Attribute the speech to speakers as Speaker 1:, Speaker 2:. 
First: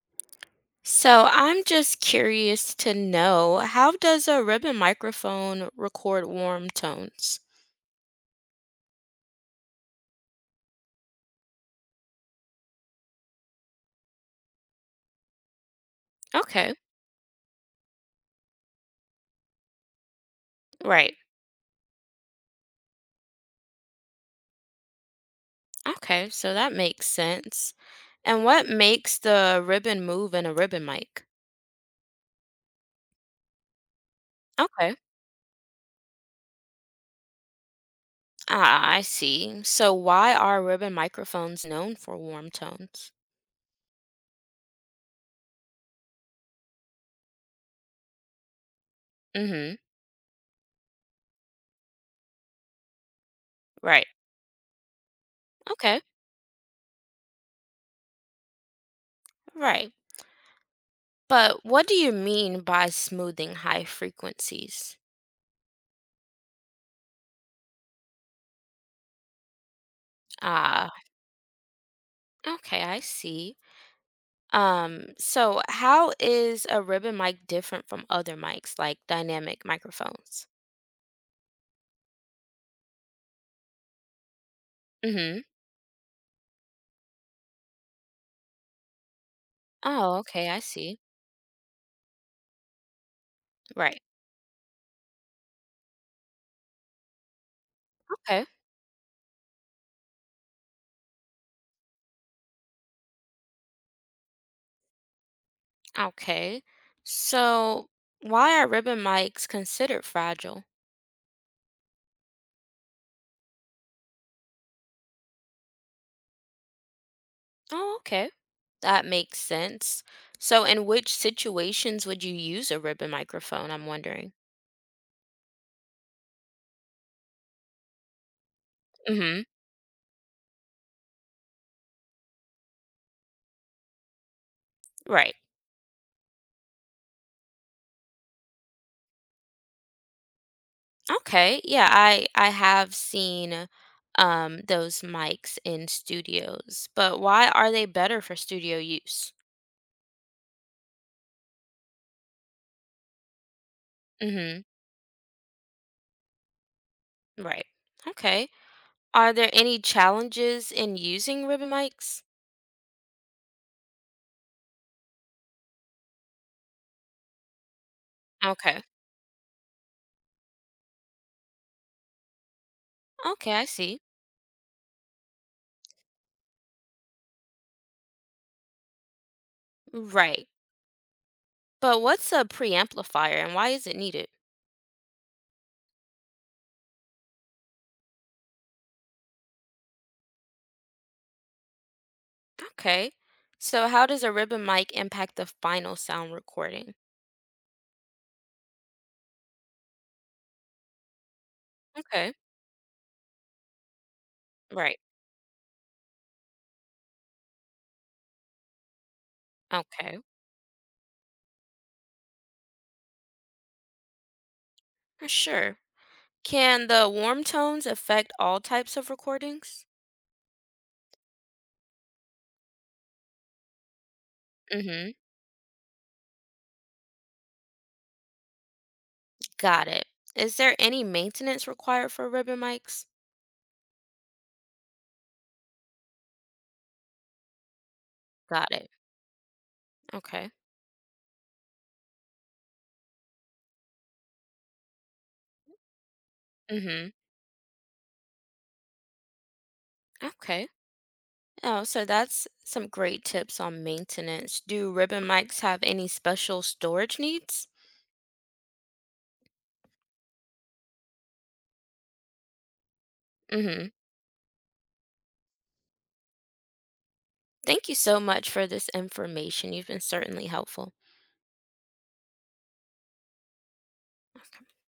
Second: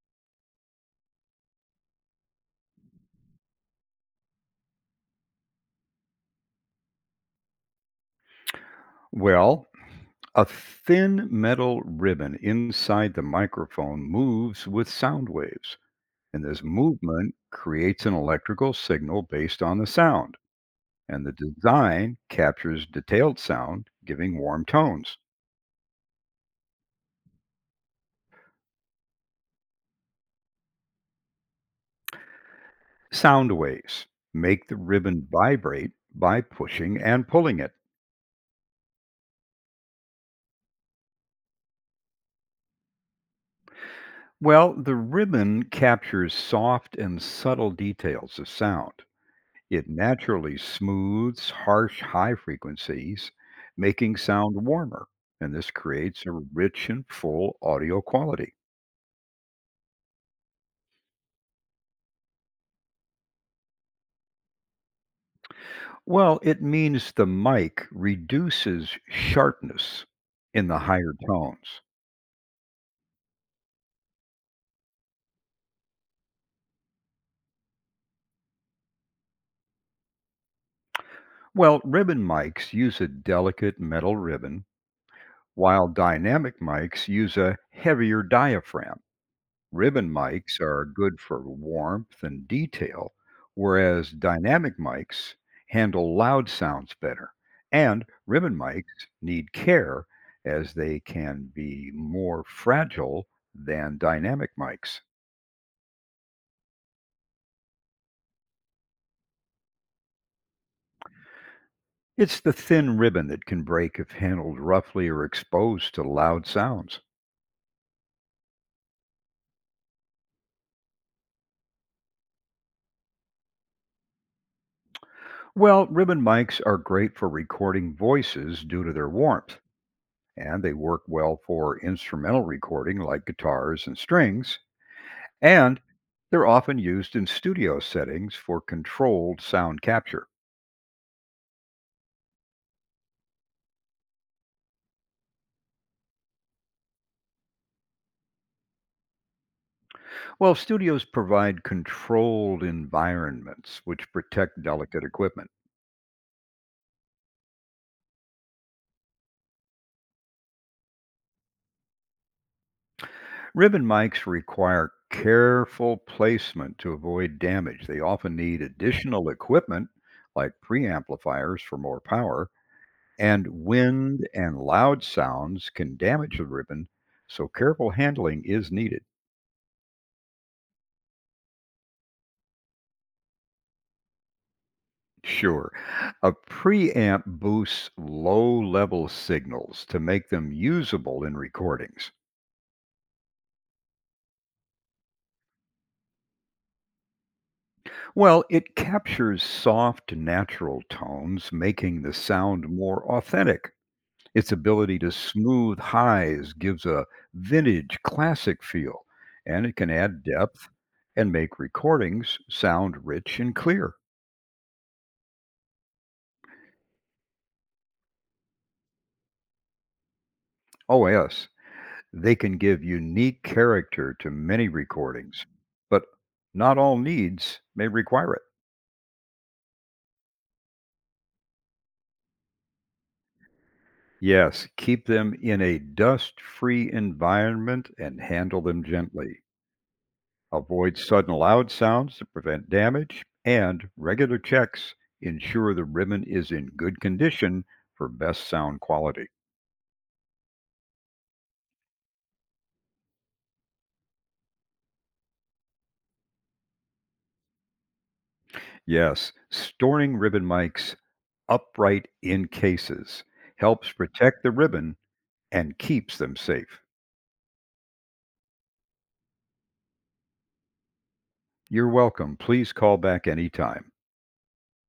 Speaker 1: So I'm just curious to know how does a ribbon microphone record warm tones?
Speaker 2: Well, a thin metal ribbon inside the microphone moves with sound waves, and this
Speaker 1: Okay,
Speaker 2: movement creates an electrical signal based on the sound.
Speaker 1: right.
Speaker 2: And the design captures detailed sound, giving warm tones.
Speaker 1: Okay, so that makes sense. And what makes the ribbon move in a ribbon mic?
Speaker 2: Sound waves make the
Speaker 1: Okay.
Speaker 2: ribbon vibrate by pushing and pulling it.
Speaker 1: Ah, I see. So why are ribbon microphones known for warm tones?
Speaker 2: Well, the ribbon captures soft and subtle details of sound.
Speaker 1: Mm-hmm.
Speaker 2: It naturally smooths harsh high frequencies,
Speaker 1: Right.
Speaker 2: making sound warmer, and this
Speaker 1: Okay.
Speaker 2: creates a rich and full audio quality.
Speaker 1: Right. But what do you mean by smoothing high frequencies?
Speaker 2: Well, it means the mic reduces sharpness in the
Speaker 1: Ah,
Speaker 2: higher tones.
Speaker 1: okay, I see. So how is a ribbon mic different from other mics like dynamic microphones?
Speaker 2: Well, ribbon mics use a delicate metal ribbon,
Speaker 1: Mm-hmm.
Speaker 2: while dynamic mics use a heavier diaphragm. Ribbon
Speaker 1: Oh, okay, I
Speaker 2: mics are
Speaker 1: see.
Speaker 2: good for warmth and detail,
Speaker 1: Right.
Speaker 2: whereas dynamic mics handle loud sounds better. And
Speaker 1: Okay.
Speaker 2: ribbon mics need care as they can be more fragile than dynamic mics.
Speaker 1: Okay. So why are ribbon mics considered fragile?
Speaker 2: It's the thin ribbon that can break if handled roughly or exposed to loud sounds.
Speaker 1: Oh, okay. That makes sense. So in which situations would you use a ribbon microphone, I'm wondering?
Speaker 2: Well, ribbon mics are great for recording voices due to their
Speaker 1: Mm-hmm.
Speaker 2: warmth, and they work well for instrumental recording like guitars and strings.
Speaker 1: Right.
Speaker 2: And they're often used in studio settings for controlled sound capture.
Speaker 1: Okay. Yeah, I have seen those mics in studios, but why are they better for studio use?
Speaker 2: Well, studios provide controlled environments which protect
Speaker 1: Mhm.
Speaker 2: delicate equipment.
Speaker 1: Right. Okay. Are there any challenges in using ribbon mics?
Speaker 2: Ribbon mics require careful placement to avoid damage. They often need
Speaker 1: Okay.
Speaker 2: additional equipment like preamplifiers for more power, and
Speaker 1: Okay, I see.
Speaker 2: wind and loud sounds can damage the ribbon, so careful handling is needed.
Speaker 1: Right. But what's a preamplifier and why is it needed?
Speaker 2: Sure. A preamp boosts low level signals to make them usable in recordings.
Speaker 1: Okay. So how does a ribbon mic impact the final sound recording?
Speaker 2: Well, it captures soft, natural tones, making the
Speaker 1: Okay.
Speaker 2: sound more authentic. Its
Speaker 1: Right.
Speaker 2: ability to smooth highs gives a vintage, classic feel, and it can
Speaker 1: Okay.
Speaker 2: add depth and make recordings sound rich and clear.
Speaker 1: Sure. Can the warm tones affect all types of recordings?
Speaker 2: OS. They can give unique character to many
Speaker 1: Mm-hmm.
Speaker 2: recordings, but not all needs may require it.
Speaker 1: Got it. Is there any maintenance required for ribbon mics?
Speaker 2: Yes, keep them in a dust free environment and handle
Speaker 1: Got
Speaker 2: them
Speaker 1: it.
Speaker 2: gently.
Speaker 1: Okay.
Speaker 2: Avoid sudden loud sounds to prevent damage, and regular checks ensure the ribbon is in good
Speaker 1: Mm-hmm.
Speaker 2: condition for best sound quality.
Speaker 1: Okay. Oh, so that's some great tips on maintenance. Do ribbon mics have any special storage needs?
Speaker 2: Yes, storing ribbon mics upright in cases
Speaker 1: Mm-hmm.
Speaker 2: helps protect the ribbon and keeps them safe.
Speaker 1: Thank you so much for this information. You've been certainly helpful.
Speaker 2: You're welcome. Please call back anytime.
Speaker 1: Okay.